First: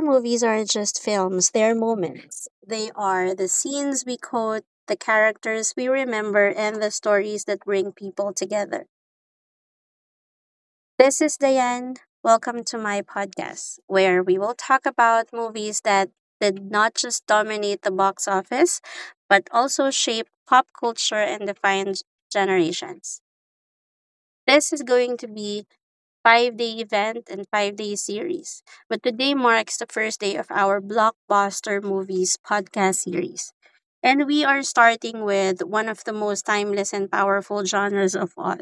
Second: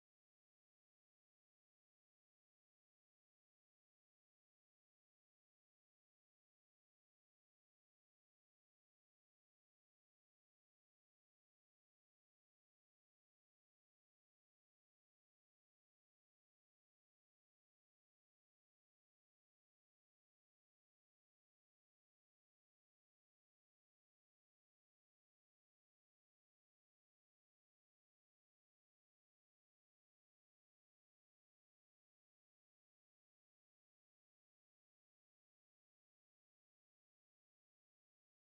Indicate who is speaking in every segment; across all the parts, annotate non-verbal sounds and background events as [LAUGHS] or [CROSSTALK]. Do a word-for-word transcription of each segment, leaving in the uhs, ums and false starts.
Speaker 1: movies aren't just films, they're moments. They are the scenes we quote, the characters we remember, and the stories that bring people together. This is Diane. Welcome to my podcast, where we will talk about movies that did not just dominate the box office, but also shape pop culture and define generations. This is going to be five day event and five day series. But today marks the first day of our blockbuster movies podcast series. And we are starting with one of the most timeless and powerful genres of all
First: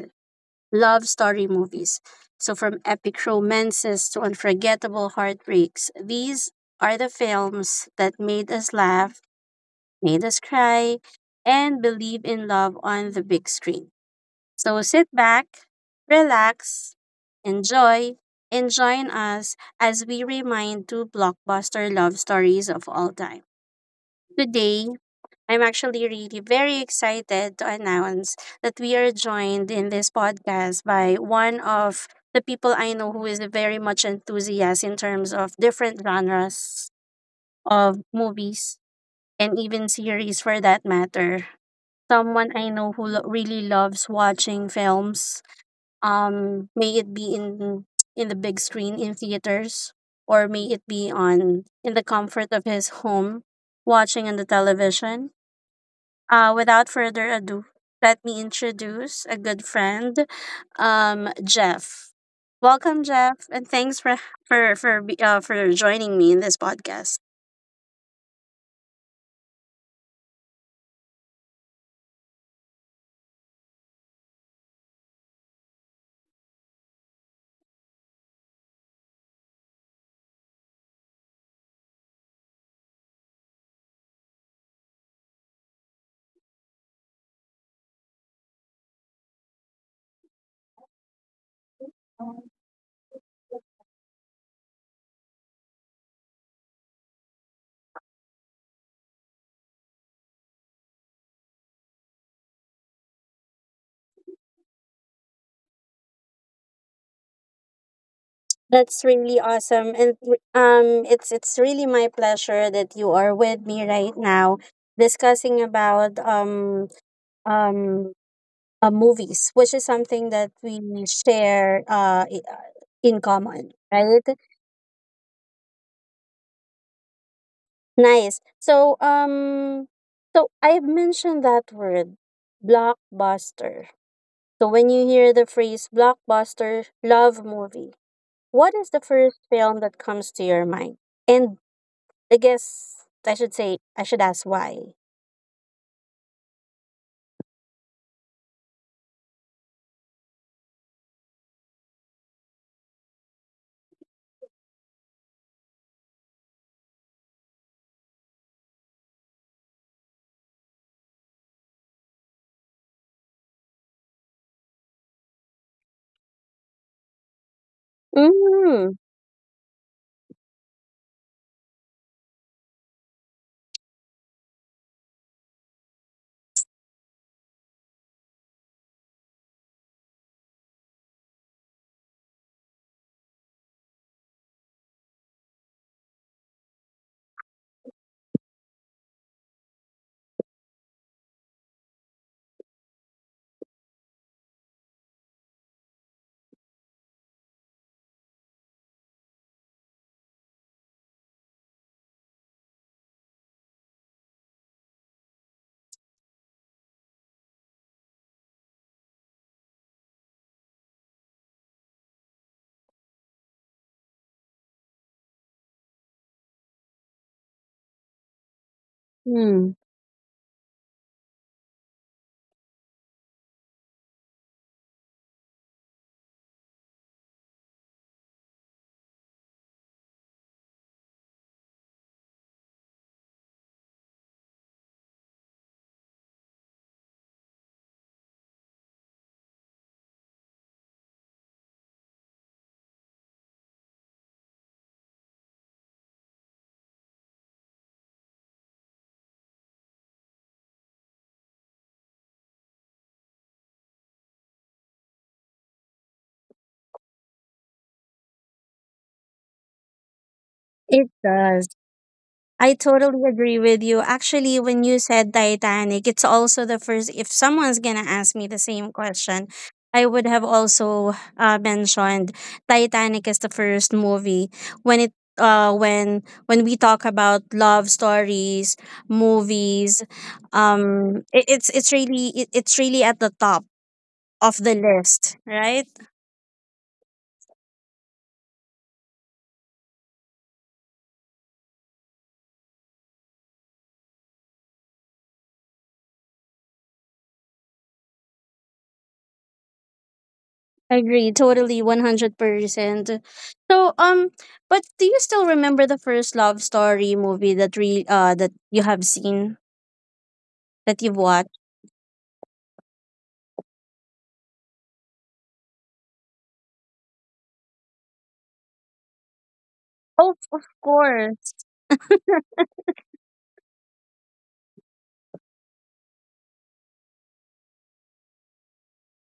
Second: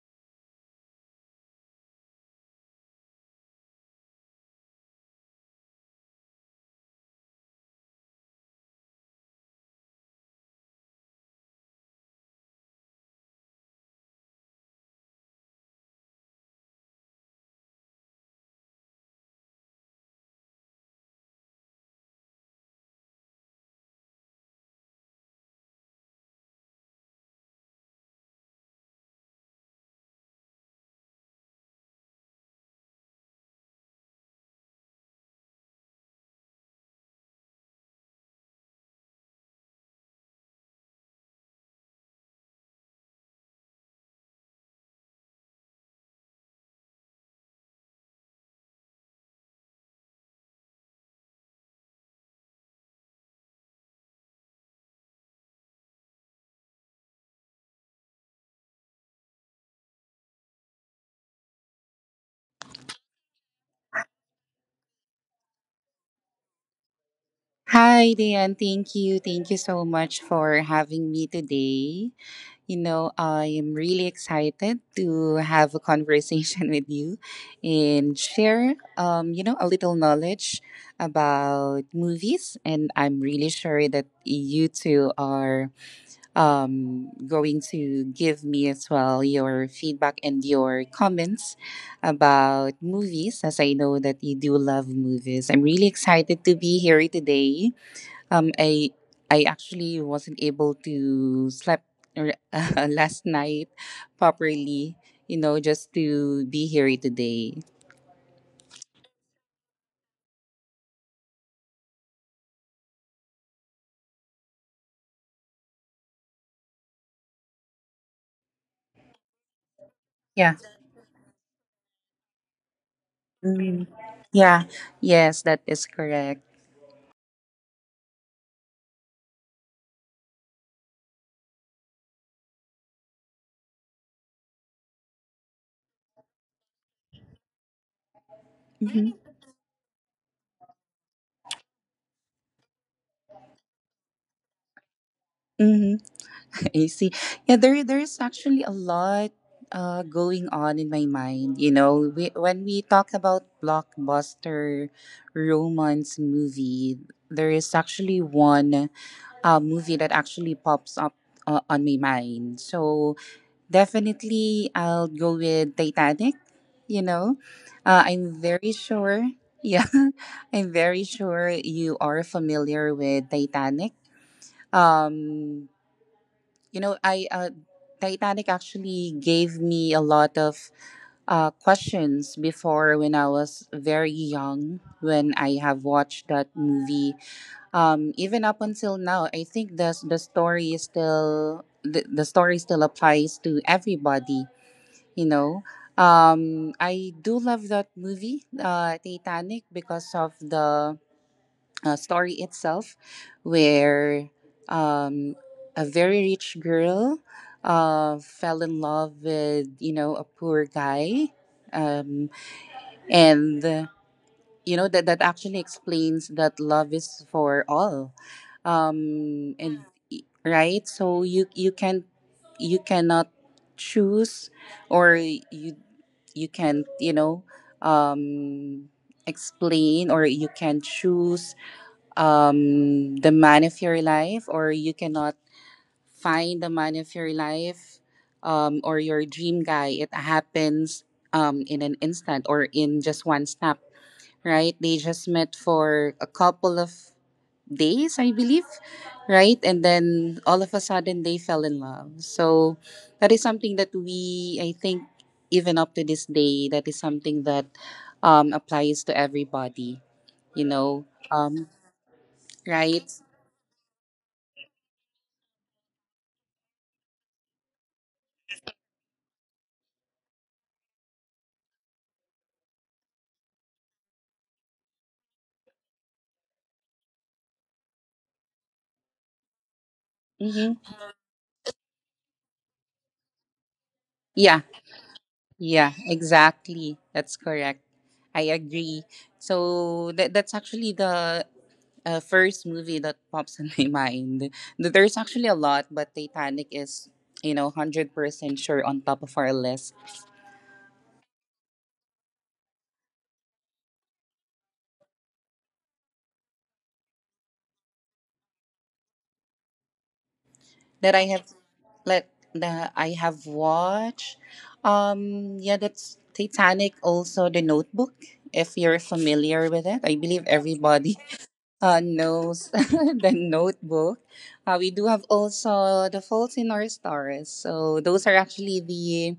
Speaker 1: love story movies. So, from epic romances to unforgettable heartbreaks, these are the films that made us laugh, made us cry, and believe in love on the big screen. So sit back, relax, enjoy, and join us as we remind two blockbuster love stories of all time. Today, I'm actually really very excited to announce that we are joined in this podcast by one of the people I know who is very much enthusiast in terms of different genres of movies, and even series for that matter. Someone I know who lo- really loves watching films. Um may it be in in the big screen in theaters, or may it be on in the comfort of his home watching on the television. Uh without further ado, let me introduce a good friend, um Jeff. Welcome, Jeff, and thanks for for for be- uh, for joining me in this podcast.
Speaker 2: Hi, Dan. Thank you. Thank you so much for having me today. You know, I'm really excited to have a conversation [LAUGHS] with you and share, um, you know, a little knowledge about movies. And I'm really sure that you two are um, going to give me as well your feedback and your comments about movies, as I know that you do love movies. I'm really excited to be here today um, I I actually wasn't able to sleep r- [LAUGHS] uh, last night properly. You know, just to be here today.
Speaker 1: That's really awesome. And um, it's it's really my pleasure that you are with me right now, discussing about um um uh, movies, which is something that
Speaker 2: Yeah.
Speaker 1: we share uh i- uh, in common,
Speaker 2: Mm.
Speaker 1: right?
Speaker 2: Yeah. Yes, that is correct.
Speaker 1: Nice. So um, so I've mentioned that word, blockbuster. So when you hear the phrase blockbuster love movie, what is the
Speaker 2: Mm-hmm.
Speaker 1: first film that comes to your mind? And I guess I should say, I should ask why.
Speaker 2: Mm-hmm. [LAUGHS] I see. Yeah, there there is actually a lot uh, going on in my mind. You know, we, when we talk about blockbuster romance movie, there is actually one uh, movie that actually pops up uh, on my mind. So definitely, I'll go with Titanic. You know, uh, I'm very
Speaker 1: Mm,
Speaker 2: sure. Yeah, [LAUGHS] I'm very sure you are familiar with Titanic. Um, you know, I uh, Titanic actually gave me a lot of uh, questions before when I was very young when I have watched that movie, um, even up until now, I think the the story is still the, the story still applies to everybody. You know, um, I do love that movie, uh, Titanic, because of the uh, story itself, where, um, a very rich girl uh, fell in love with you know a poor guy, um, and you know that that actually explains that love is for all um
Speaker 1: mm,
Speaker 2: and Right, so you you can, you cannot choose, or you, you can you know um explain, or you can choose um the man of your life, or you cannot find the man of your life um or your dream guy. It happens um in an instant or in just one snap, right? They just met for a couple of days, I believe, right? And then all of a sudden they fell in love. So that is something that we, I think, even up to this day, that is something that um, applies to everybody, you know,
Speaker 1: it
Speaker 2: um,
Speaker 1: does. I
Speaker 2: right?
Speaker 1: totally agree with you. Actually, when you said Titanic, it's also the first. If someone's going to ask me the same question, I would have also uh, mentioned Titanic as the first movie when it uh when when we talk about love stories movies.
Speaker 2: Mm-hmm.
Speaker 1: um it, it's it's really it, it's really at the top of
Speaker 2: Yeah,
Speaker 1: the list, right?
Speaker 2: yeah, exactly. That's correct. I agree. So that that's actually the uh, first movie that pops in [LAUGHS] my mind. Th- There's actually a lot, but Titanic is, you know, hundred percent sure on top of our list
Speaker 1: Agree, totally, one hundred percent. So, um, but do you still remember the first love story movie that re uh that you have seen, that
Speaker 2: that
Speaker 1: you've
Speaker 2: I have
Speaker 1: watched?
Speaker 2: let that I have watched. Um, yeah, that's Titanic. Also, The Notebook. If you're familiar with it, I
Speaker 1: Oh,
Speaker 2: believe
Speaker 1: of
Speaker 2: everybody
Speaker 1: course.
Speaker 2: uh, knows [LAUGHS]
Speaker 1: [LAUGHS]
Speaker 2: The Notebook. Uh, we do have also The Fault in Our Stars. So those are actually the,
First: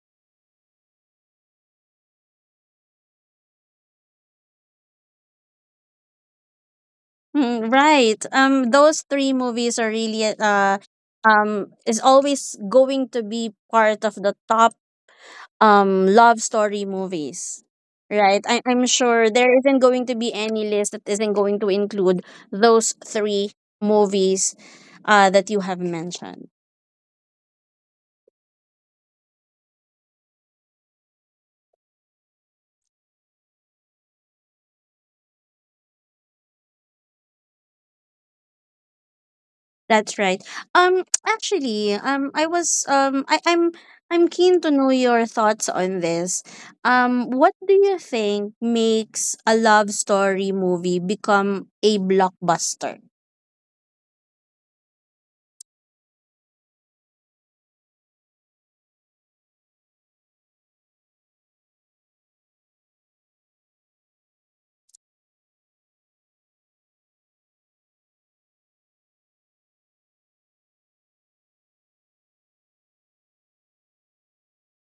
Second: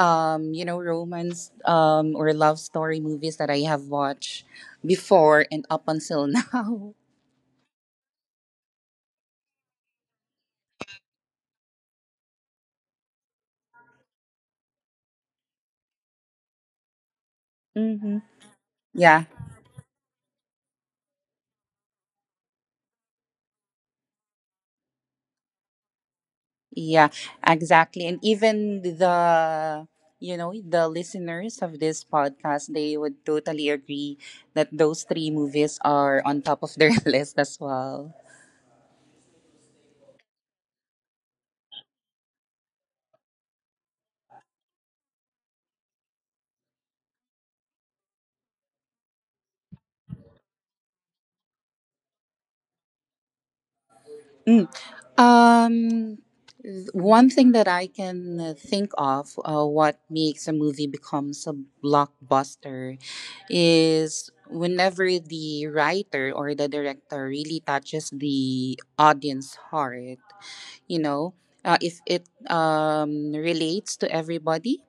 Speaker 2: um, you know, romance um, or love story movies that I have watched before and up until [LAUGHS] now.
Speaker 1: Mm, right. Um, those three movies are really uh um is always going to be part of the top um love story movies.
Speaker 2: Hmm.
Speaker 1: Right. I, I'm
Speaker 2: Yeah,
Speaker 1: sure there isn't going to be any list that isn't going to include those three movies uh that you have mentioned.
Speaker 2: yeah, exactly. And even the, you know, the listeners of this podcast, they would totally agree that those three movies are on top of their [LAUGHS] list as well.
Speaker 1: That's right. Um, [TSK] actually, um, I was um, I, I'm I'm keen to know your thoughts on this. Um, what do you think makes a love story movie become a blockbuster?
Speaker 2: Um, th- One thing that I can uh, think of, uh, what makes a movie becomes a blockbuster, is whenever the writer or the director really touches the audience heart. You know, uh, if it um relates to everybody,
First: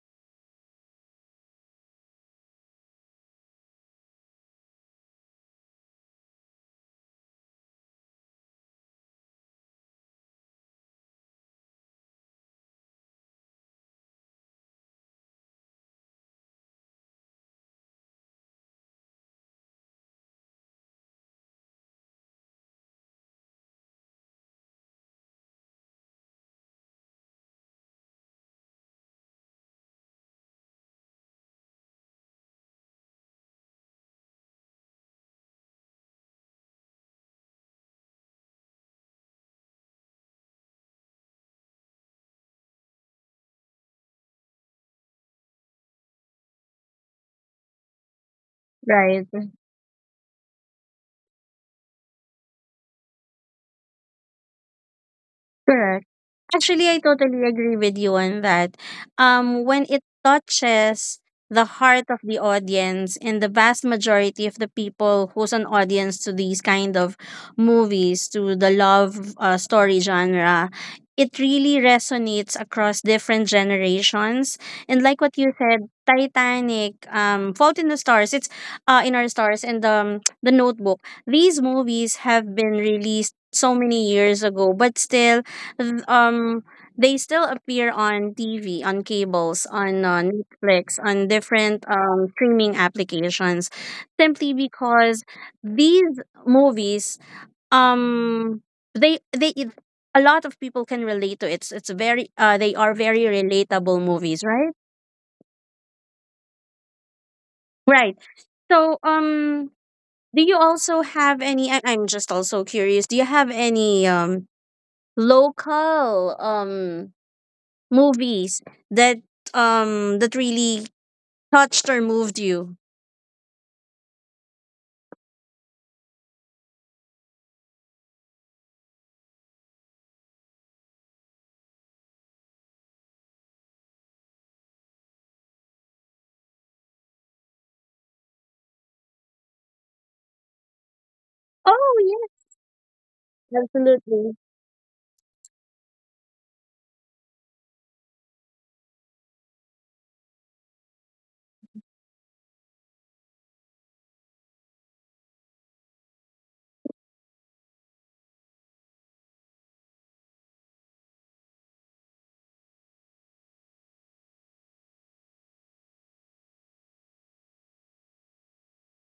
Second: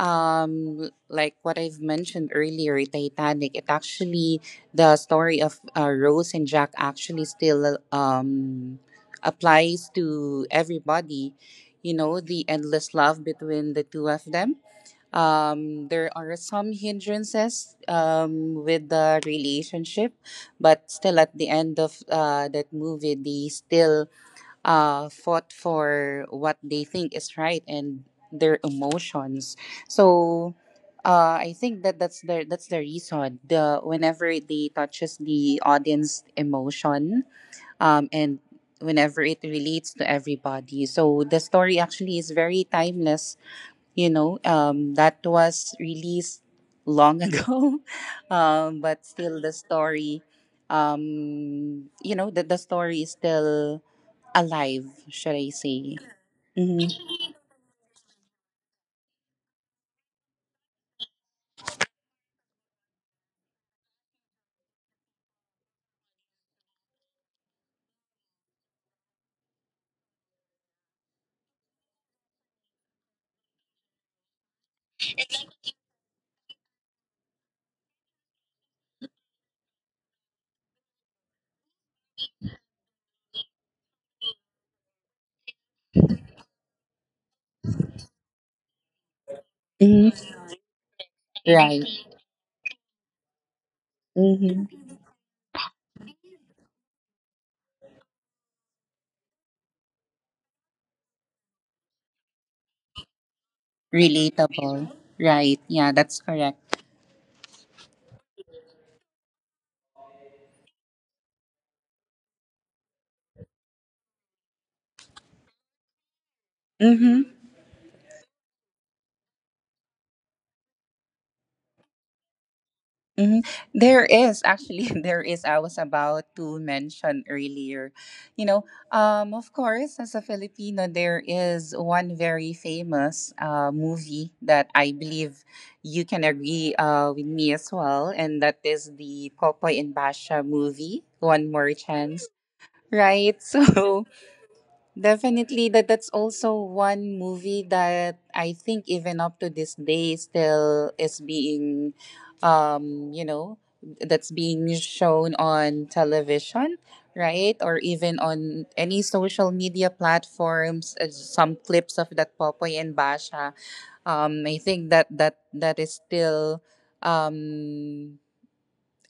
Speaker 2: um like what I've mentioned earlier, Titanic, it actually, the story of, uh, Rose and Jack, actually still um applies to everybody. You know, the endless love between the two of them, um there are some hindrances um with the relationship, but still at the end of uh, that movie they still uh, fought for what they think is right, and their emotions. So uh, I think that that's the that's the reason. The Whenever they touches the audience emotion, um, and whenever it relates to everybody, so the story actually is very timeless. You know, um, that was released long [LAUGHS] ago, um, but
Speaker 1: Right.
Speaker 2: still the story, um you know, that the the story is still alive, should I say?
Speaker 1: Correct. Actually,
Speaker 2: Mm-hmm.
Speaker 1: I totally agree with you on that. Um, when it touches the heart of the audience and the vast majority of the people who's an audience to these kind of movies, to the love uh, story genre, it really resonates across different generations. And like what you said, Titanic, um, Fault in the Stars, it's uh, in our stars, and um, the Notebook. These movies have been released so many years ago, but still th- um they still appear on T V, on cables, on uh,
Speaker 2: Hmm.
Speaker 1: Netflix, on
Speaker 2: Right.
Speaker 1: different um, streaming applications, simply
Speaker 2: Mm-hmm.
Speaker 1: because these movies, um, they they it- a lot of people can relate to it. It's it's very uh, They are very relatable movies, right?
Speaker 2: Relatable. Right. Yeah, that's correct.
Speaker 1: Right. So um, do you also have any? I, I'm just also curious. Do you have any um local um
Speaker 2: Mm-hmm.
Speaker 1: movies that um that really touched or moved you.
Speaker 2: Mm-hmm. There is actually [LAUGHS] there is, I was about to mention earlier. You know, um of course, as a Filipino, there is one very famous uh movie that I believe you can agree uh with me as well, and that is the Popoy and Basha movie, One More
Speaker 1: Oh,
Speaker 2: Chance.
Speaker 1: yes,
Speaker 2: Right. [LAUGHS] So
Speaker 1: absolutely.
Speaker 2: definitely, that that's also one movie that I think even up to this day still is being, um, you know, that's being shown on television, right? Or even on any social media platforms. Uh, some clips of that Popoy and Basha. Um, I think that that that is still, um,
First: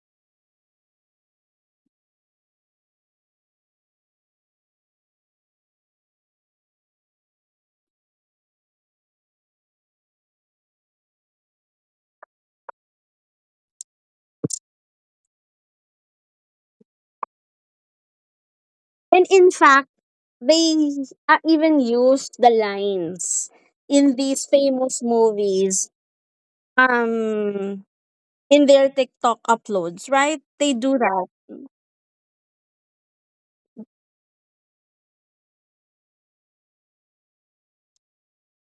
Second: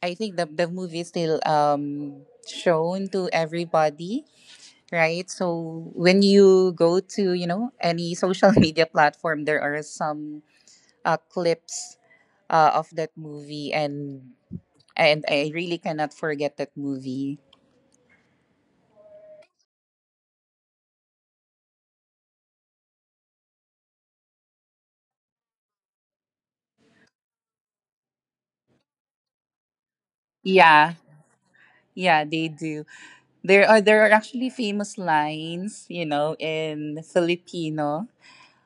Speaker 2: I think the the movie is still um shown to everybody, right? So when you go to, you know, any social [LAUGHS] media platform, there are some uh, clips uh, of that movie, and and I really cannot forget that movie.
Speaker 1: And in fact, they uh, even used the lines in these famous movies um in their TikTok uploads, right? They
Speaker 2: Yeah,
Speaker 1: do that.
Speaker 2: yeah, they do. There are there are actually famous lines, you know, in Filipino.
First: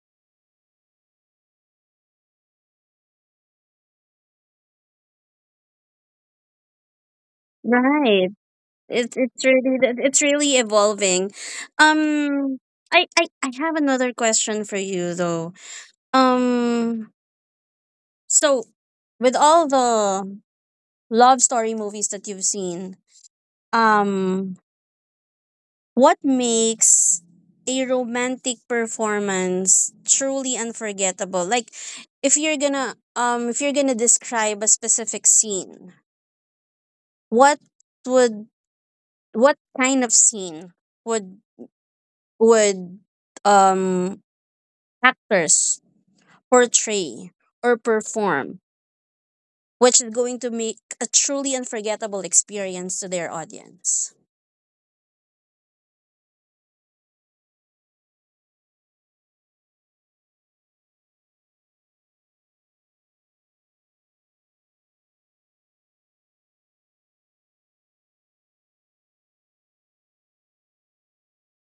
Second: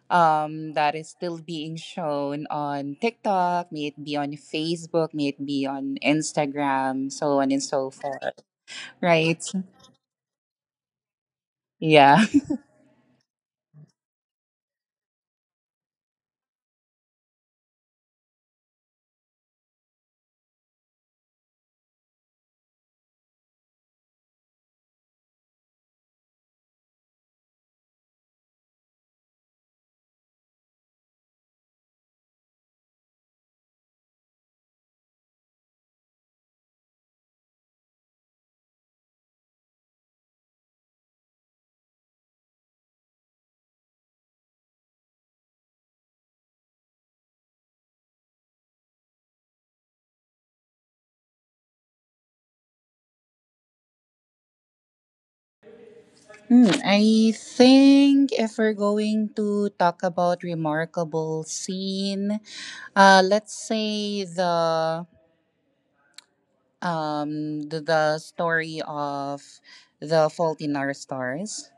Speaker 2: Um, that is still being shown on TikTok, may it be on Facebook, may it be on Instagram, so on and so
Speaker 1: Right.
Speaker 2: forth.
Speaker 1: It's
Speaker 2: Right?
Speaker 1: it's really that- it's really evolving.
Speaker 2: Yeah.
Speaker 1: um I, I i have another question for you though. um so with all the love story movies that you've seen, um what makes a romantic performance truly unforgettable? Like, if you're gonna um if you're gonna describe a specific scene, what would what kind of scene would would um actors portray or perform, which is going to make a truly unforgettable experience to their audience.
Speaker 2: Hmm, I think if we're going to talk about remarkable scene, uh, let's say the, um the, the story of the Fault in Our Stars,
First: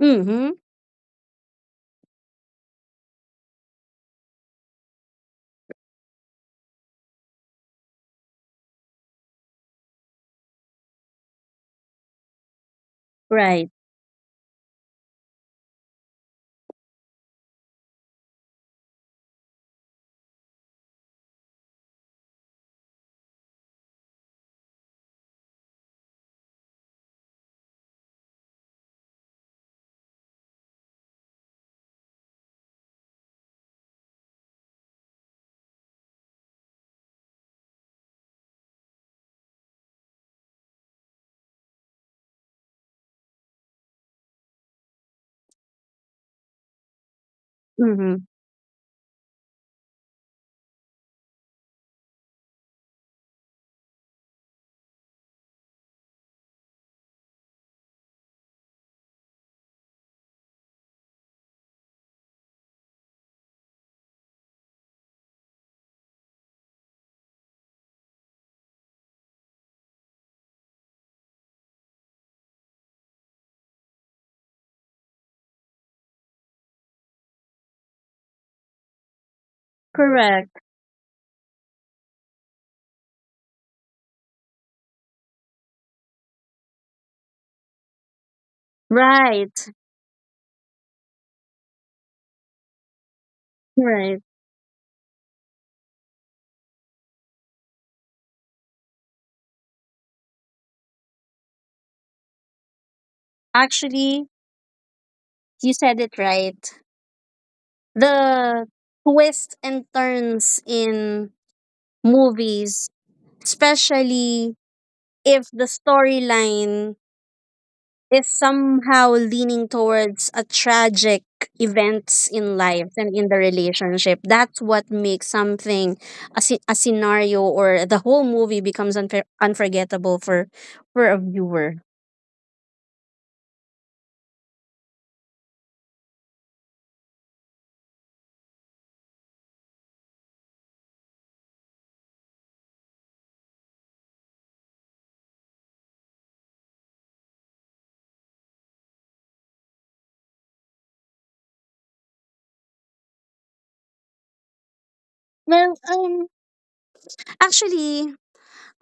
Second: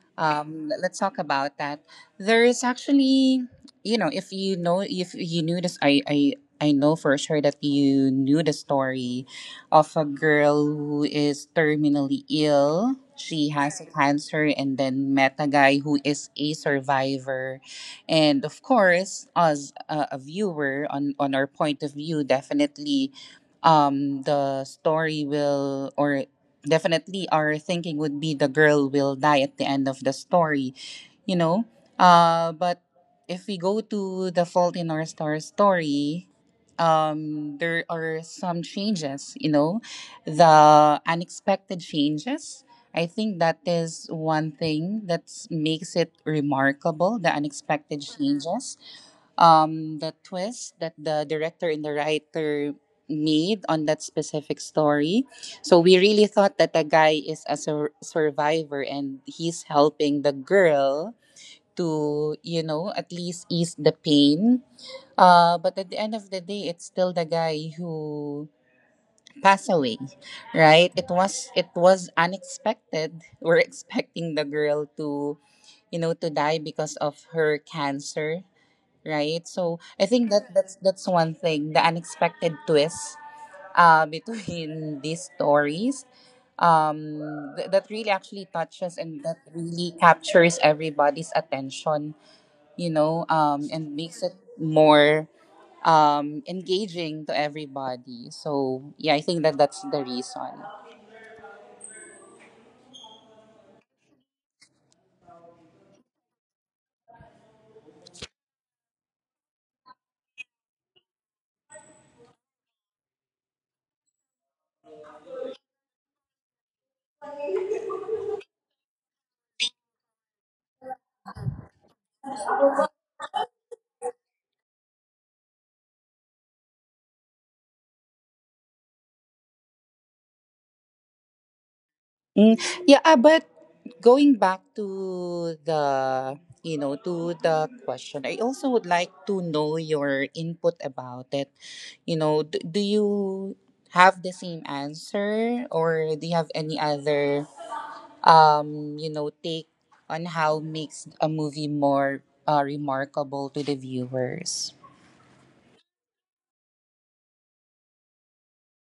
Speaker 1: Mm-hmm.
Speaker 2: um, let's talk about that. There is actually, you know, if you know, if you knew this, I, I, I know for sure that you knew the story of a girl who is terminally ill. She
Speaker 1: Right.
Speaker 2: has a cancer and then met a guy who is a survivor. And of course, as a, a viewer, on, on our point of view, definitely, um, the story will, or definitely our thinking would be the girl will die at the end of the story, you know. Uh, but if we go to the Fault in Our Star story, um, there are some changes, you know, the unexpected changes. I think that is one thing that makes it remarkable, the unexpected
Speaker 1: Mm-hmm.
Speaker 2: changes, um, the twist that the director and the writer made on that specific story. So we really thought that the guy is a sur- survivor and he's helping the girl to, you know, at least ease the pain. Uh, but at the end of the day, it's still the guy who passed away, right? It was it was unexpected. We're [LAUGHS] expecting the girl to, you know, to die because of her cancer, right? So I think that
Speaker 1: Correct.
Speaker 2: that's that's one thing, the unexpected twist uh between [LAUGHS] these stories, um th- that really actually touches and that
Speaker 1: Right.
Speaker 2: really captures everybody's attention, you know, um and
Speaker 1: Right.
Speaker 2: makes it more um engaging to everybody. So yeah, I think that that's the reason.
Speaker 1: Actually, you said it right. The twists and turns in movies, especially if the storyline is somehow leaning towards a tragic events in life and in the relationship, that's what makes something a, sce- a scenario, or the whole movie, becomes unfor- unforgettable for for a viewer.
Speaker 2: Mm, yeah, uh, but going back to the, you know to the question, I also would like to know your input about it. You know, d- do you have the same answer, or do you have any other um you know take on how makes a movie more uh, remarkable to the viewers?
Speaker 1: Well, um actually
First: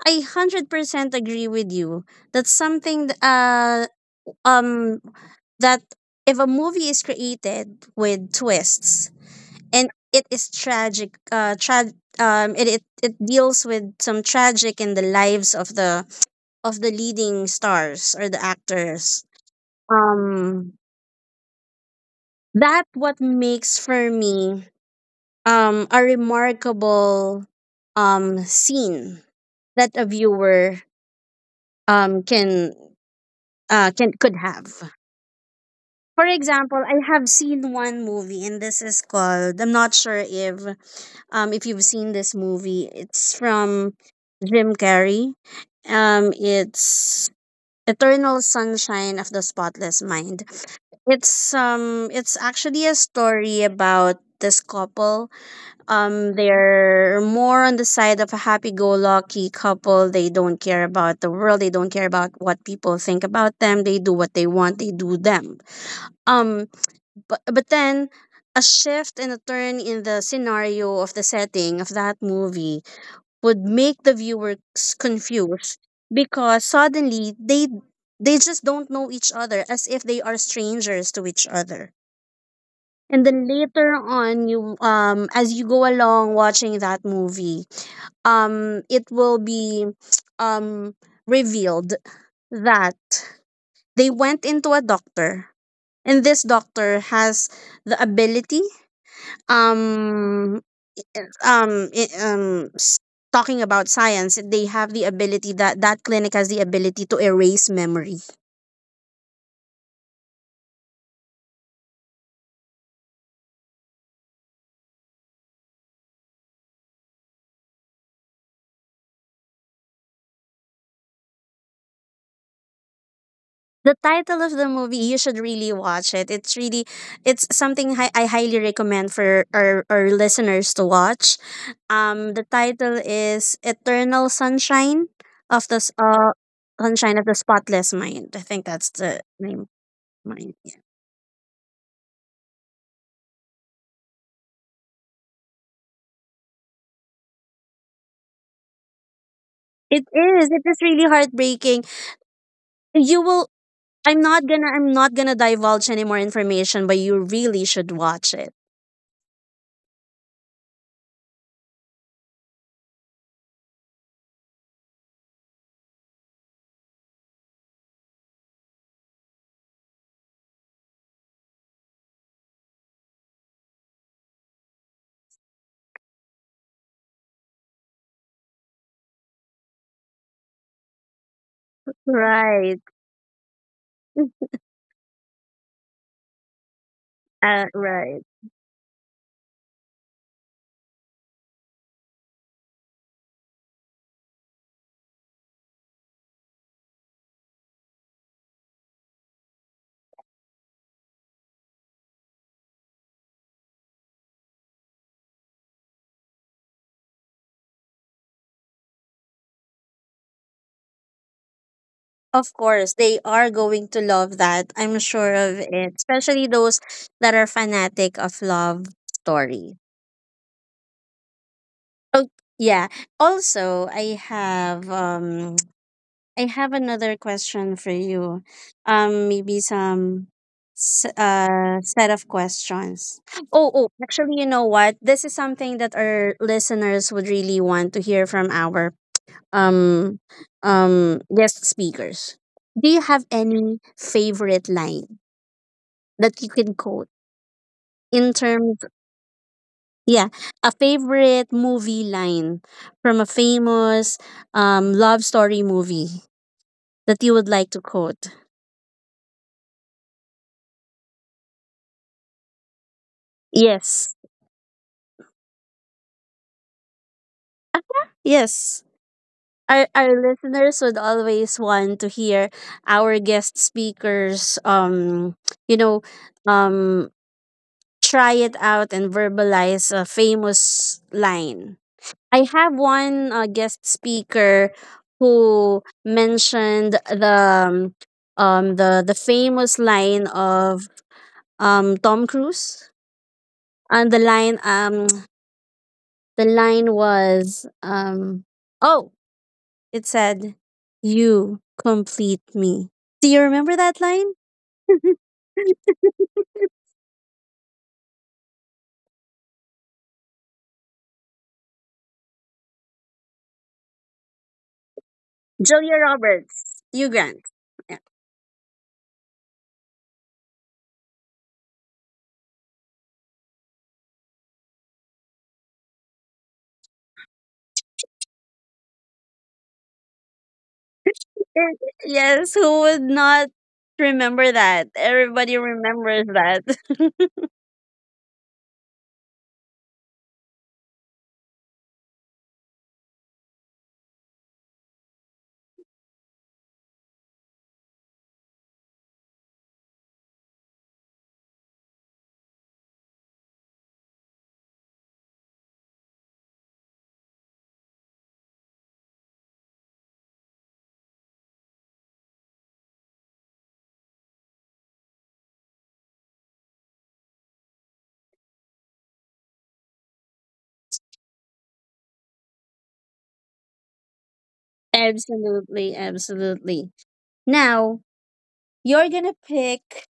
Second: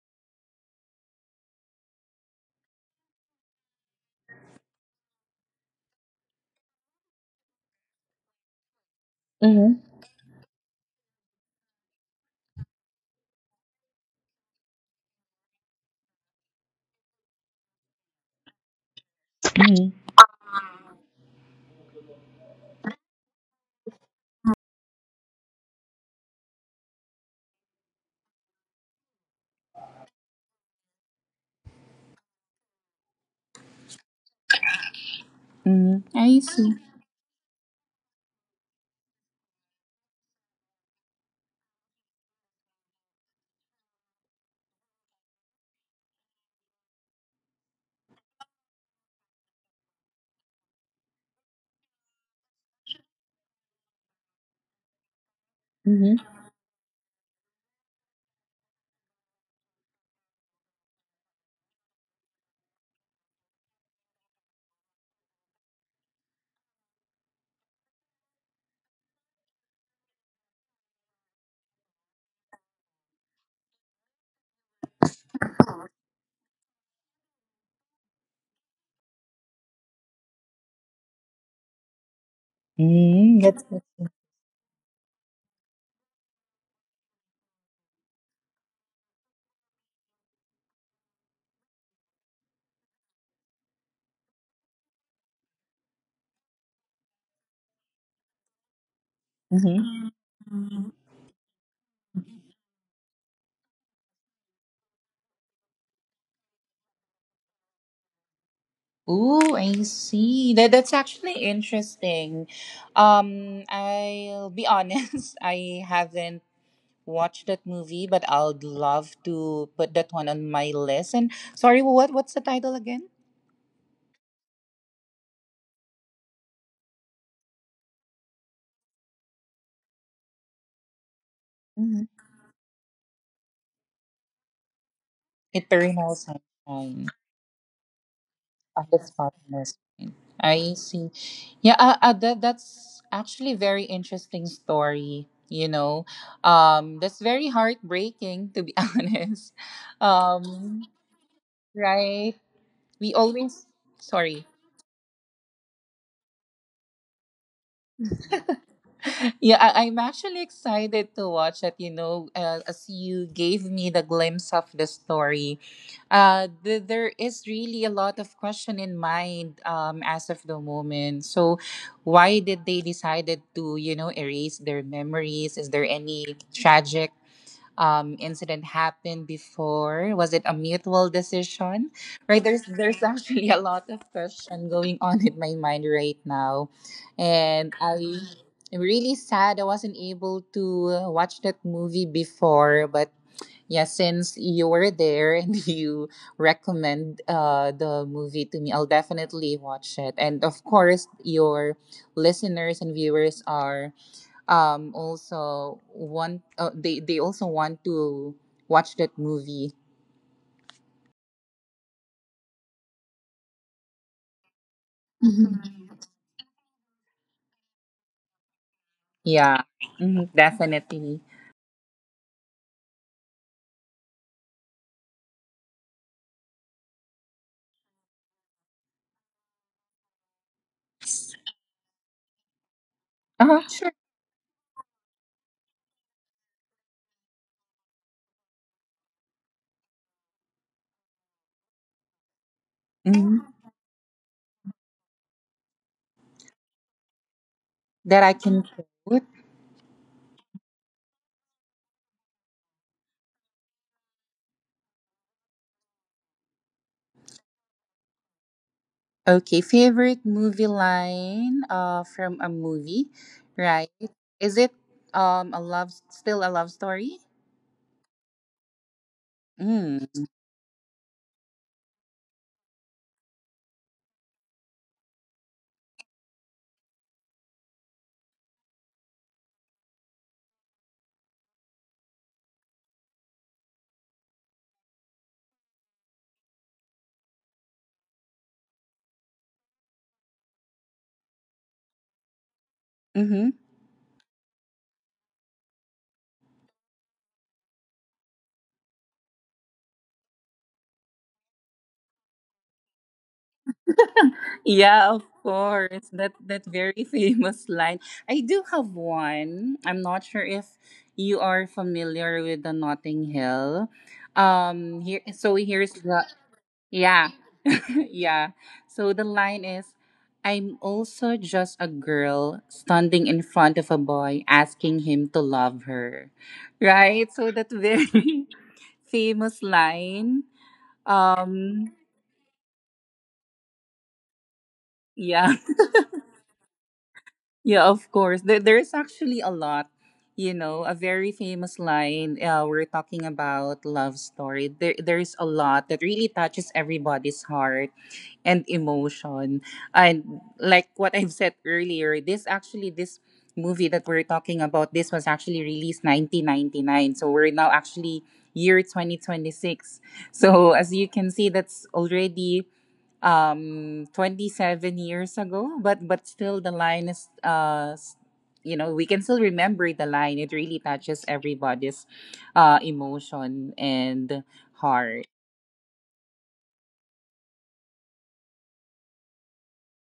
Speaker 1: I one hundred percent agree with you. That's something, th- uh um that if a movie is created with twists
Speaker 2: Mm-hmm.
Speaker 1: and it is tragic. Uh, tra- um, it, it it deals with some tragic in the lives of the of the leading stars or the actors.
Speaker 2: Mm-hmm.
Speaker 1: Um, that what makes for me um a remarkable um scene that a viewer um can uh can could have.
Speaker 2: Mm,
Speaker 1: For
Speaker 2: I see.
Speaker 1: example, I have seen one movie, and this is called. I'm not sure if, um, if you've seen this movie. It's from Jim Carrey. Um, it's Eternal Sunshine of the Spotless Mind. It's um, it's actually a story about this couple.
Speaker 2: Mm-hmm.
Speaker 1: Um, they're more on the side of a happy-go-lucky couple. They don't care about the world. They don't care about what people think about them. They do what they want. They do them. Um, but but then, a shift and a turn in the scenario of the setting of that movie would make the viewers confused, because suddenly they they just don't know each other, as if they are strangers to each other. And
Speaker 2: Mm,
Speaker 1: then
Speaker 2: that's good.
Speaker 1: later on, you um as you go along watching that movie, um it will be um revealed that they went into a doctor, and this doctor has the ability,
Speaker 2: Mm-hmm.
Speaker 1: um um i- um s- talking about science, they have the ability, that that clinic has the ability to erase memory.
Speaker 2: Ooh, I see. That that's actually interesting. Um, I'll be honest, [LAUGHS] I haven't watched that movie, but I'd love to put that one on my list. And sorry, what what's the title again?
Speaker 1: The title of the movie, you should really watch it. It's really it's something hi- i highly recommend for our, our listeners to watch.
Speaker 2: Mhm.
Speaker 1: Um the title is Eternal Sunshine of the S-
Speaker 2: Eternal
Speaker 1: uh
Speaker 2: Sunshine
Speaker 1: Sunshine of the Spotless Mind, I think
Speaker 2: of
Speaker 1: that's
Speaker 2: the
Speaker 1: the name.
Speaker 2: Spotless Mind.
Speaker 1: Mind.
Speaker 2: I see. Yeah, uh, uh, that that's actually very interesting story. You know, um, that's very heartbreaking to be [LAUGHS] honest.
Speaker 1: it is it is
Speaker 2: Um,
Speaker 1: really heartbreaking.
Speaker 2: right. we
Speaker 1: You will
Speaker 2: always
Speaker 1: I'm not
Speaker 2: sorry
Speaker 1: gonna I'm not gonna divulge any more information, but you really should watch it.
Speaker 2: yeah I, I'm actually excited to watch it. You know, uh, as you gave me the glimpse of the story, uh th- there is really a lot of question in mind, um as of the moment. So why did they decided to, you know, erase their memories? Is there any tragic, um incident happened before? Was it a mutual decision? Right, there's
Speaker 1: Right.
Speaker 2: there's [LAUGHS] actually a lot of question going on in my mind right now.
Speaker 1: Uh,
Speaker 2: And I
Speaker 1: right.
Speaker 2: am really sad I wasn't able to watch that movie before, but yeah, since you were there and [LAUGHS] you recommend uh, the movie to me, I'll definitely watch it. And of course, your listeners and viewers are um also want, uh, they they also want to watch that movie.
Speaker 1: Of course, they are going to love that. I'm sure of
Speaker 2: Mhm.
Speaker 1: it, especially those that are fanatic of love
Speaker 2: Yeah.
Speaker 1: story.
Speaker 2: Mhm, definitely.
Speaker 1: Oh, yeah. Also, I have um I have another question for you. Um, maybe some s- uh set of questions.
Speaker 2: Uh-huh,
Speaker 1: Oh, oh,
Speaker 2: sure.
Speaker 1: actually, you know what? This is something that our listeners would really want to hear from our um um guest speakers. Do you have
Speaker 2: Mhm.
Speaker 1: any favorite line that you can quote
Speaker 2: that I
Speaker 1: in
Speaker 2: can
Speaker 1: terms?
Speaker 2: put
Speaker 1: Yeah, a favorite movie line from a famous um love story movie that you would like to quote.
Speaker 2: okay favorite movie line uh from a movie, right?
Speaker 1: Yes.
Speaker 2: Is it um a love, still a love story?
Speaker 1: Yes. Our, our
Speaker 2: Mm.
Speaker 1: listeners would always want to hear our guest speakers, um you know um try it out and verbalize a famous line. I have one uh, guest speaker who mentioned the um um, the the famous line of um Tom Cruise,
Speaker 2: Mm-hmm.
Speaker 1: and the line um [TSK] the line was um oh it said, "You complete me." Do you remember that line?
Speaker 2: Yeah,
Speaker 1: [LAUGHS]
Speaker 2: of course. That that very [LAUGHS] famous line. I do have one. I'm not sure if you are familiar with the Notting Hill. Um, here, so here's
Speaker 1: Julia
Speaker 2: the
Speaker 1: Roberts, you
Speaker 2: yeah.
Speaker 1: Grant.
Speaker 2: [LAUGHS]
Speaker 1: Yeah.
Speaker 2: Yeah. So the line is, I'm also just a girl standing in front of a boy asking him to love her. Right? So that very [LAUGHS] famous line.
Speaker 1: And-
Speaker 2: Um
Speaker 1: Yes, who would not remember that?
Speaker 2: yeah.
Speaker 1: Everybody remembers that. [LAUGHS]
Speaker 2: Yeah, of course. There, there's actually a lot, you know, a very famous line. Uh, we're talking about love story. There, there's a lot that really touches everybody's heart and emotion. And like what I've said earlier, this actually this movie that we're talking about, this was actually released nineteen ninety-nine. So we're now actually year twenty twenty-six. So as you can see, that's already um twenty-seven years ago, but but still the line is uh s- you know we can still remember the line. It really touches everybody's uh emotion and heart.
Speaker 1: Absolutely, absolutely. Now, you're gonna pick,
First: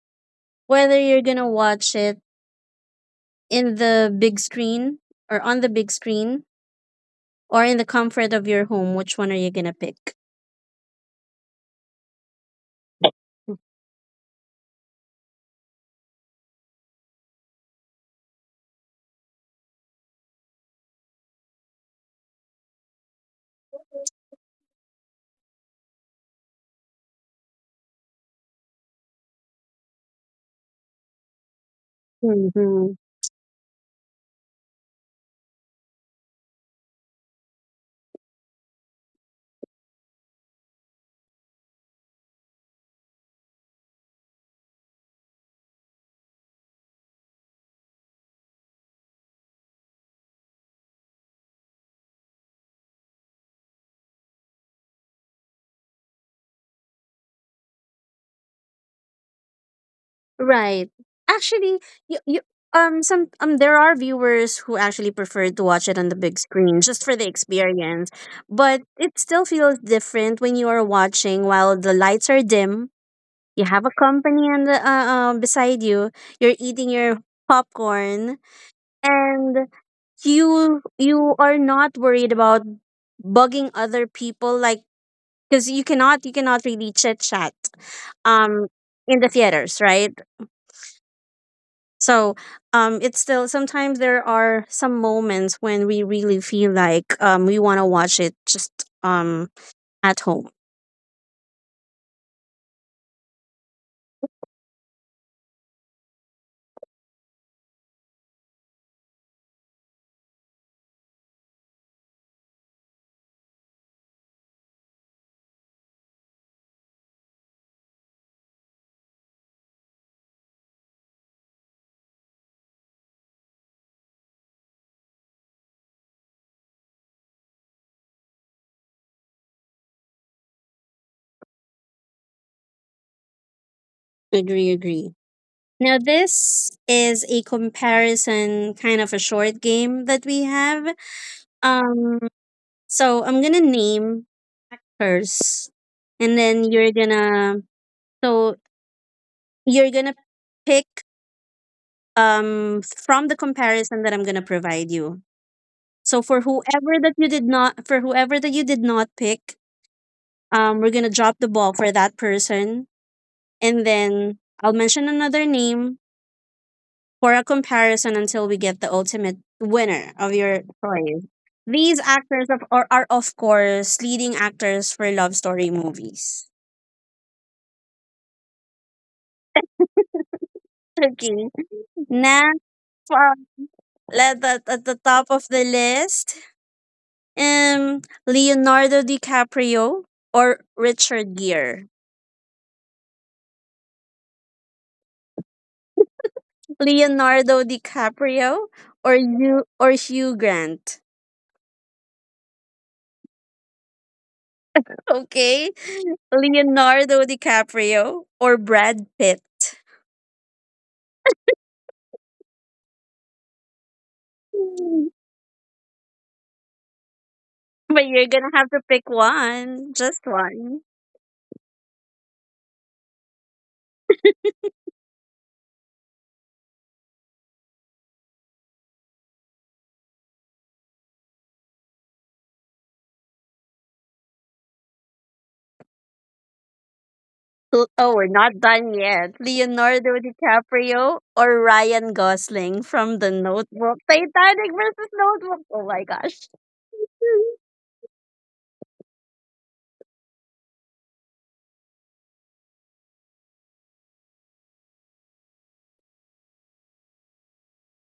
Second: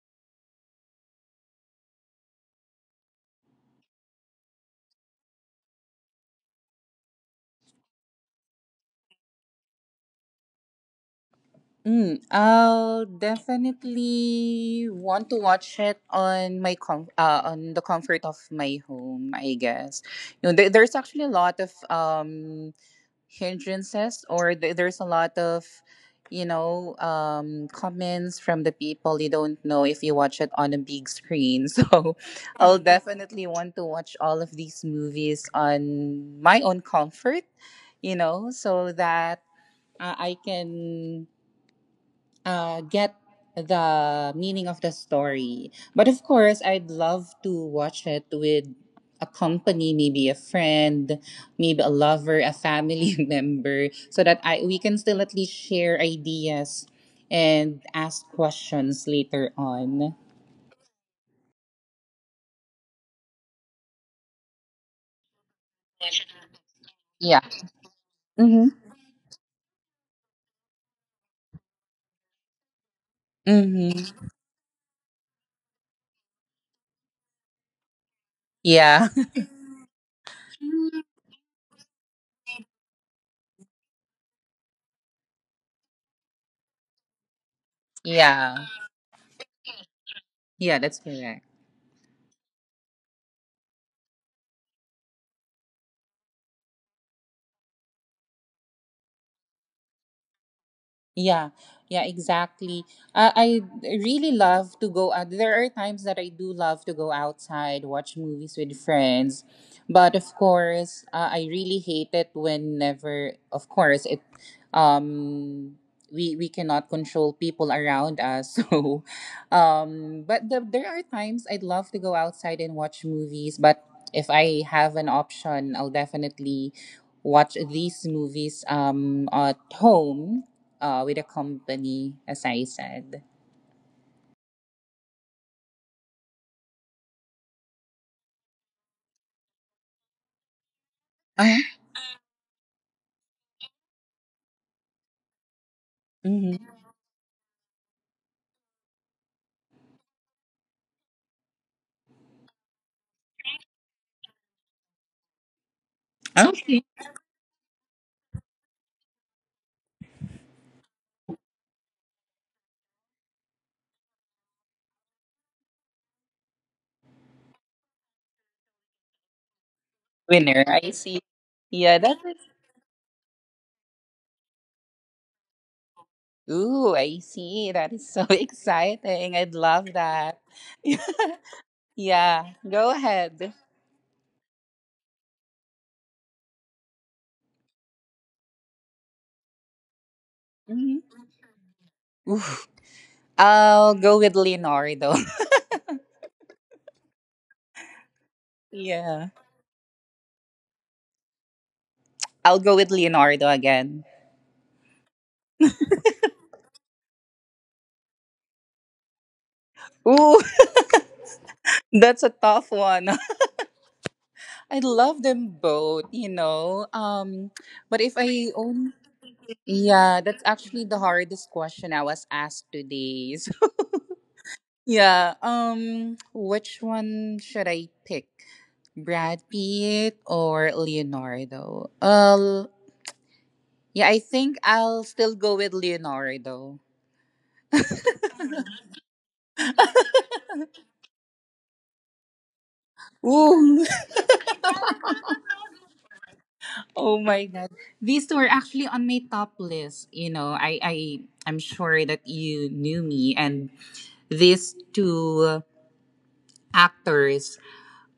Speaker 1: whether you're gonna watch it in the big screen or on the big screen or in the comfort of your home, which one are you gonna pick?
Speaker 2: mm, I'll definitely want to watch it on my com- uh, on the comfort of my home, I guess. You know there, there's actually a lot of um hindrances, or th- there's a lot of you know um comments from the people. You don't know if you watch it on a big screen, [LAUGHS] so I'll
Speaker 1: Mm-hmm.
Speaker 2: definitely want to watch all of these movies on my own comfort, you know so that uh, I can uh, get the meaning of the story. But of course, I'd love to watch it with a company, maybe a friend, maybe a lover, a family [LAUGHS] member, so that I we can still at least share ideas and ask questions later on.
Speaker 1: Right. Actually, you, you um some um there are viewers who actually prefer to watch it on the big screen just for the
Speaker 2: Yeah.
Speaker 1: experience,
Speaker 2: Mm-hmm.
Speaker 1: but it still feels different when you are watching while the lights are dim. You have a
Speaker 2: Mm-hmm.
Speaker 1: company on the uh, uh, beside you. You're eating your popcorn,
Speaker 2: Yeah. [LAUGHS]
Speaker 1: and you you are not worried about bugging other people, like, because you cannot you cannot really chit chat
Speaker 2: Yeah.
Speaker 1: um in the theaters, right?
Speaker 2: Yeah, that's correct.
Speaker 1: So um it's still, sometimes there are some moments when we really feel like um we want to watch it just um at home.
Speaker 2: Yeah, yeah, exactly. Uh, I really love to go out. There are times that I do love to go outside, watch movies with friends. But of course, uh, I really hate it whenever, of course, it um we we cannot control people around us. [LAUGHS] So um but the, there are times I'd love to go outside and watch movies, but if I have an option, I'll definitely watch these movies um at home, uh, with a company, as I said.
Speaker 1: Agree, agree. Now, this is a comparison kind of a short game that we have.
Speaker 2: Uh,
Speaker 1: Um, so I'm gonna name first, and then
Speaker 2: hmm
Speaker 1: you're gonna so you're gonna pick um from the comparison that I'm gonna provide you. So for
Speaker 2: okay.
Speaker 1: whoever that you did not for whoever that you did not pick, um, we're gonna drop the ball for that person, and then I'll mention another name for a comparison until we get the ultimate winner of your
Speaker 2: Winner, I see.
Speaker 1: choice.
Speaker 2: Yeah,
Speaker 1: These
Speaker 2: that is.
Speaker 1: actors of, are, are, of course, leading actors for love story movies.
Speaker 2: Ooh, I see. That is so [LAUGHS] exciting. I'd love that.
Speaker 1: Okay.
Speaker 2: [LAUGHS] Yeah,
Speaker 1: Next,
Speaker 2: go
Speaker 1: uh,
Speaker 2: ahead.
Speaker 1: let the, at the top of the list, um, Leonardo DiCaprio or
Speaker 2: Mhm.
Speaker 1: Richard Gere.
Speaker 2: Oof. I'll go with Leonardo.
Speaker 1: Leonardo DiCaprio
Speaker 2: [LAUGHS]
Speaker 1: or
Speaker 2: Yeah,
Speaker 1: you or Hugh Grant.
Speaker 2: I'll go with Leonardo again.
Speaker 1: Okay, Leonardo DiCaprio or Brad Pitt.
Speaker 2: Ooh, [LAUGHS] that's a tough one. [LAUGHS] I love them both, you know. Um, but
Speaker 1: But
Speaker 2: if
Speaker 1: you're
Speaker 2: I
Speaker 1: gonna have to
Speaker 2: only
Speaker 1: pick one,
Speaker 2: Yeah,
Speaker 1: just
Speaker 2: that's
Speaker 1: one.
Speaker 2: actually the hardest question I was asked today. [LAUGHS] So, yeah, um, which one should I pick? Brad Pitt or Leonardo? Uh, yeah, I think I'll still go with Leonardo.
Speaker 1: L- Oh, we're not done yet. Leonardo DiCaprio or Ryan Gosling from The
Speaker 2: Ooh.
Speaker 1: Notebook. Titanic
Speaker 2: [LAUGHS]
Speaker 1: versus Notebook. Oh my gosh.
Speaker 2: Oh my god.
Speaker 1: [LAUGHS]
Speaker 2: These two are actually on my top list. You know, I, I I'm sure that you knew me, and these two actors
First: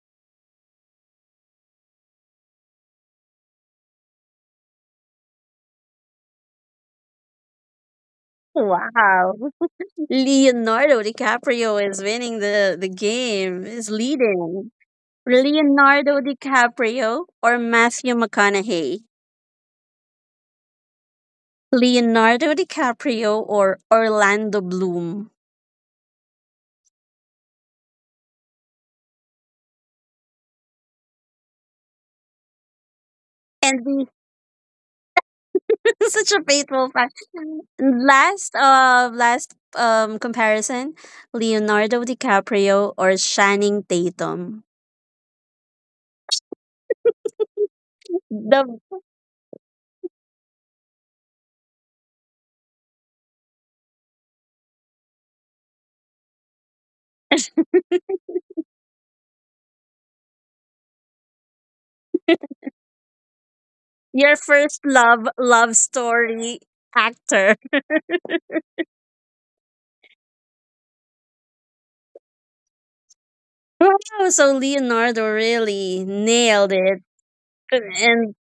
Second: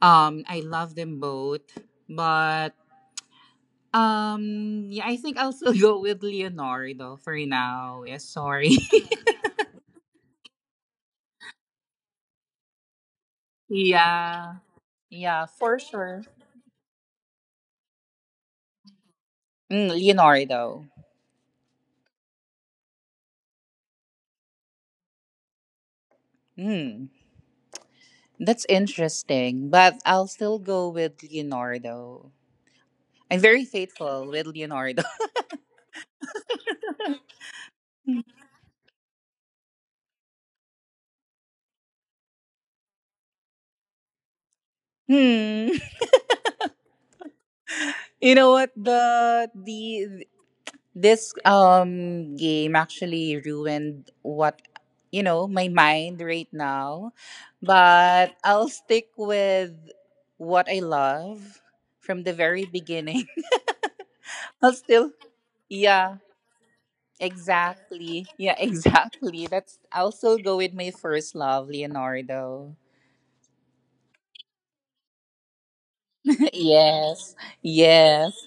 Speaker 2: um I love them both, but Um, yeah, I think I'll still [LAUGHS] go with Leonardo for now. Yeah, sorry.
Speaker 1: Wow. Leonardo DiCaprio is winning the, the game,
Speaker 2: [LAUGHS]
Speaker 1: is
Speaker 2: Yeah,
Speaker 1: leading.
Speaker 2: yeah, for
Speaker 1: Leonardo
Speaker 2: sure.
Speaker 1: DiCaprio or Matthew McConaughey?
Speaker 2: Mm, Leonardo.
Speaker 1: Leonardo DiCaprio or Orlando Bloom?
Speaker 2: Hmm, that's interesting, but I'll still go with Leonardo. I'm very
Speaker 1: And we
Speaker 2: faithful with Leonardo.
Speaker 1: [LAUGHS] Such a faithful fan. Last uh last um comparison, Leonardo DiCaprio or Channing Tatum.
Speaker 2: [LAUGHS] Hmm. You know what
Speaker 1: The
Speaker 2: the the This um game actually ruined what you know my mind right now, but I'll stick with what I love from the very beginning.
Speaker 1: Your
Speaker 2: [LAUGHS] I'll
Speaker 1: first
Speaker 2: still
Speaker 1: love, love
Speaker 2: yeah,
Speaker 1: story actor. [LAUGHS]
Speaker 2: exactly. Yeah, [LAUGHS] exactly. That's I'll still go with my first love, Leonardo.
Speaker 1: Wow, so Leonardo really
Speaker 2: [LAUGHS]
Speaker 1: nailed it.
Speaker 2: Yes. Yes.
Speaker 1: And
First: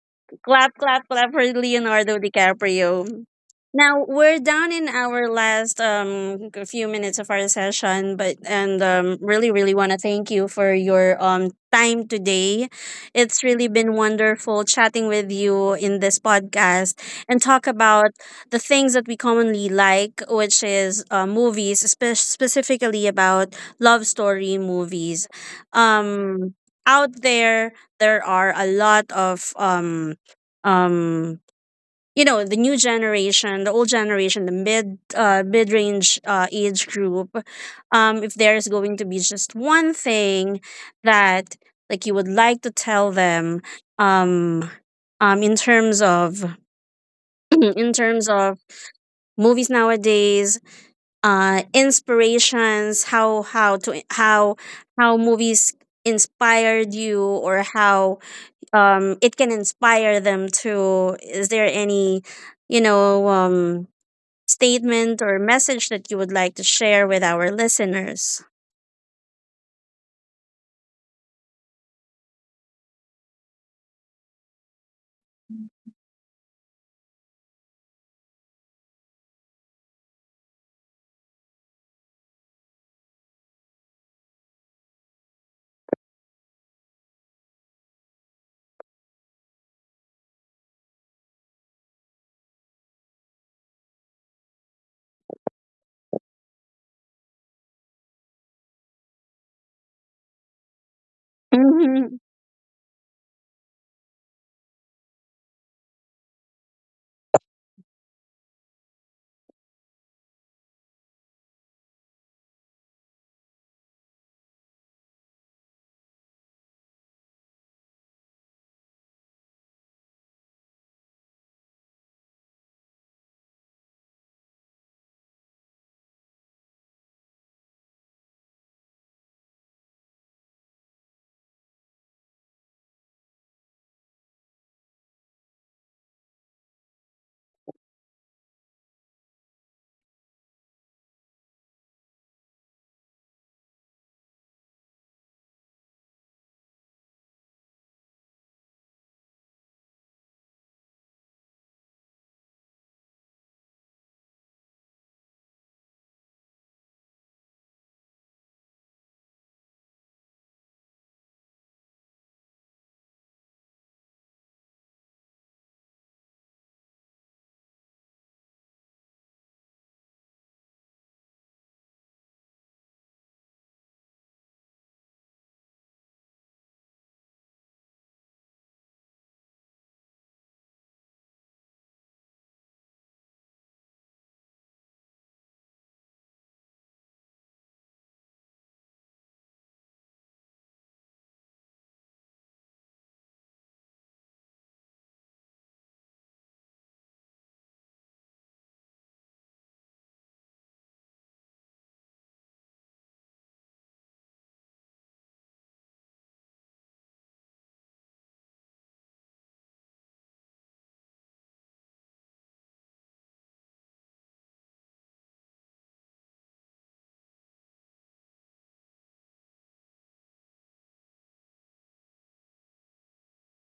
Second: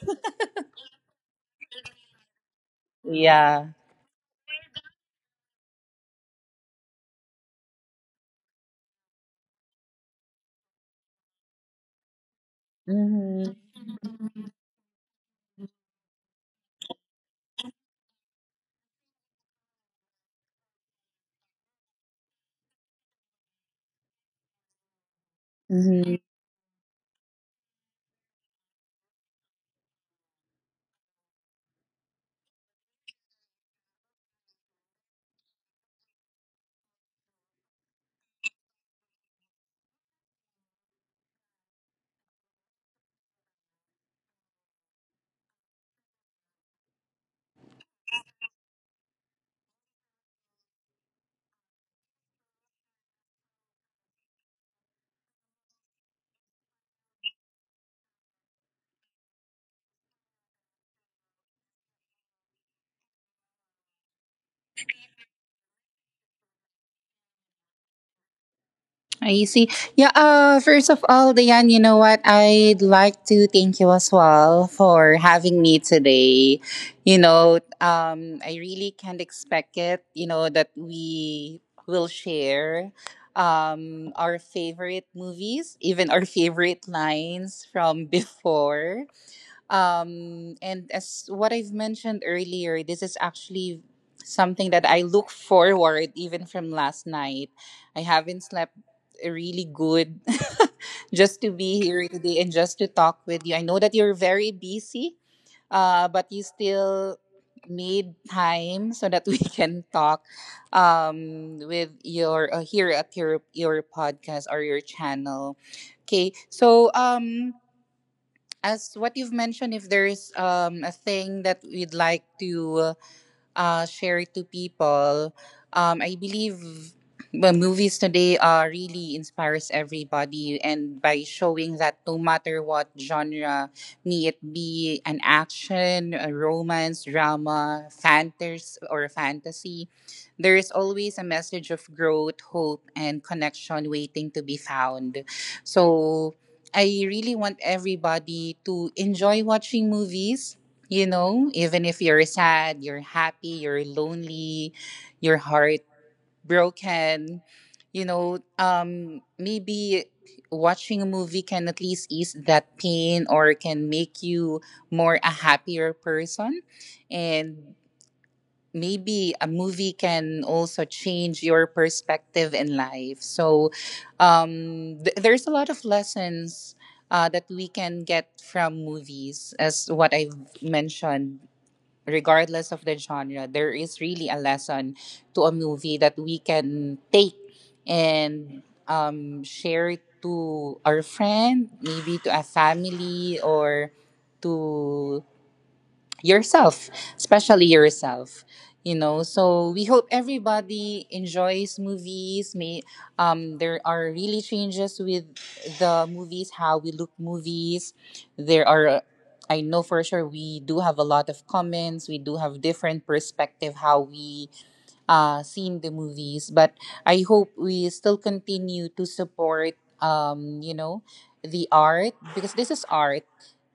Speaker 1: clap, clap, clap for Leonardo DiCaprio.
Speaker 2: Yeah.
Speaker 1: Now we're down in our last um g- few minutes of our session, but and um really really want to thank you for your um time today.
Speaker 2: Mhm.
Speaker 1: It's really been wonderful chatting with you in this podcast and talk about the things that we commonly like, which is uh, movies, spe- specifically about love story movies. Um, Out there, there are a lot of, um um you know the new generation, the old generation, the mid uh, mid-range uh, age group. Um if there's going to be just one thing that, like, you would like to tell them, um um in terms of, [CLEARS THROAT] in terms of movies nowadays, uh inspirations, how how to how how movies inspired you, or how um it can inspire them to, is there any, you know, um statement or message that you would like to share with our listeners?
Speaker 2: I see. Yeah, uh, first of all, Diane, you know what? I'd like to thank you as well for having me today. You know, um, I really can't expect it, you know, that we will share um, our favorite movies, even our favorite lines from [LAUGHS] before. Um, and as what I've mentioned earlier, this is actually something that I look forward even from last night. I haven't slept really good [LAUGHS] just to be here [LAUGHS]
Speaker 1: Mm-hmm.
Speaker 2: today and just to talk with you. I know that you're very busy, uh, but you still made time so that we [LAUGHS] can talk, um, with your uh, here at your your podcast or your channel. Okay, so um as what you've mentioned, if there's um, a thing that we'd like to uh, uh, share it to people. Um, I believe the movies today uh, really inspires everybody, and by showing that no matter what genre, may it be an action, a romance, drama, fantasy, or fantasy, there is always a message of growth, hope, and connection waiting to be found. So, I really want everybody to enjoy watching movies. You know, even if you're sad, you're happy, you're lonely, your heart broken, you know, um, maybe watching a movie can at least ease that pain or can make you more a happier person. And maybe a movie can also change your perspective in life. So um, th- there's a lot of lessons uh, that we can get from movies, as what I've mentioned. Regardless of the genre, there is really a lesson to a movie that we can take and um, share it to our friend, maybe to a family, or to yourself, especially yourself. You know, so we hope everybody enjoys movies. May um, there are really changes with the movies, how we look movies. There are, I know for sure, we do have a lot of comments. We do have different perspective how we uh, seen the movies. But I hope we still continue to support, um, you know, the art, because this is art.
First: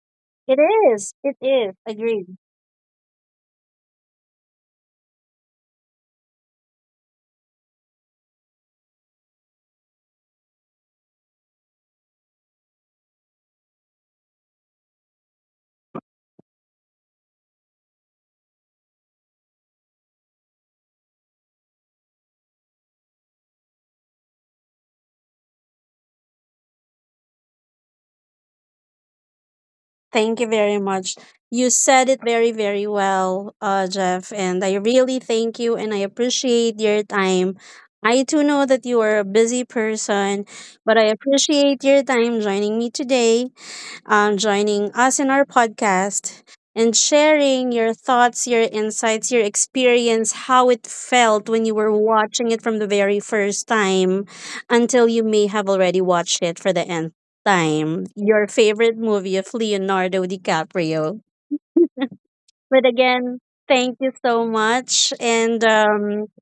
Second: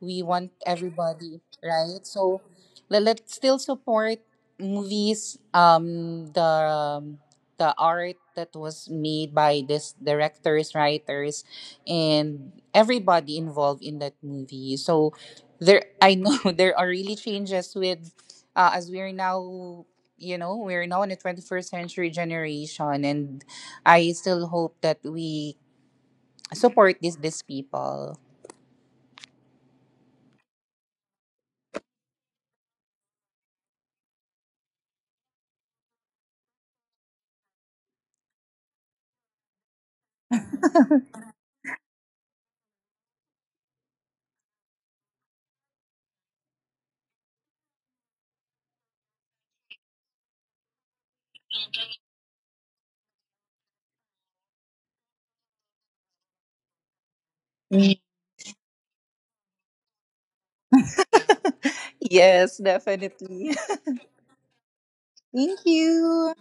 Speaker 2: We want
Speaker 1: it is it
Speaker 2: everybody,
Speaker 1: is
Speaker 2: right?
Speaker 1: agreed.
Speaker 2: So let, let's still support movies, um, the um, the art that was made by this directors, writers, and everybody involved in that movie. So there, I know [LAUGHS] there are really changes with, uh, as we are now, you know, we're now in the twenty-first century generation, and I still hope that we support these these people.
Speaker 1: Thank you very much. You said it very very well, uh Jeff, and I really thank you and I appreciate your time. I too know that you are a busy person, but I appreciate your time joining me today. Um, joining us in our podcast and sharing your thoughts, your insights, your experience, how it felt when you were watching it from the very first time until you may have already watched it for the nth
Speaker 2: Mm.
Speaker 1: time. Your favorite movie of Leonardo DiCaprio.
Speaker 2: [LAUGHS] Yes,
Speaker 1: But again,
Speaker 2: definitely.
Speaker 1: thank you so much.
Speaker 2: [LAUGHS] Thank
Speaker 1: And um,
Speaker 2: you.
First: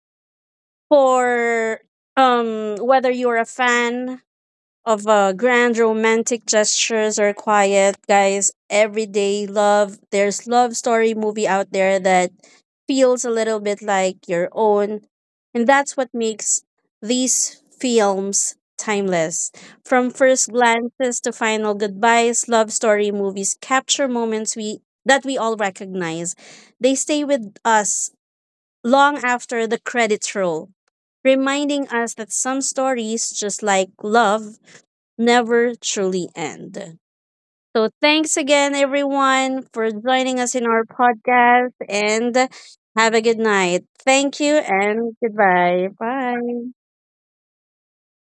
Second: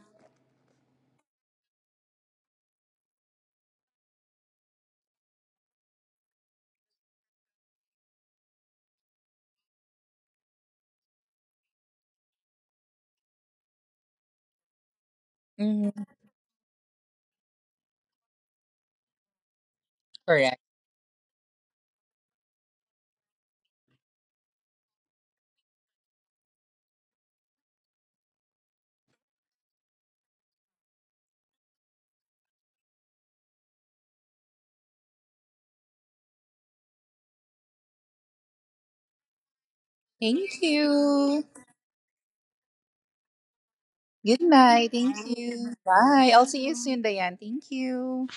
Speaker 1: for um, whether you're a fan of uh, grand romantic gestures or quiet, guys, everyday love. There's love story movie out there that feels a little bit like your own. And that's
Speaker 2: Mhm,
Speaker 1: what makes these films timeless. From first
Speaker 2: correct.
Speaker 1: glances to final goodbyes, love story movies capture moments we that we all recognize. They stay with us long after the credits roll, reminding us that some stories, just like love, never truly end. So, thanks again, everyone, for joining us
Speaker 2: Thank
Speaker 1: in our
Speaker 2: you.
Speaker 1: podcast and have a good night. Thank
Speaker 2: Good
Speaker 1: you
Speaker 2: night.
Speaker 1: and
Speaker 2: Thank you.
Speaker 1: goodbye.
Speaker 2: Bye. I'll
Speaker 1: Bye.
Speaker 2: see you soon, Diane. Thank you.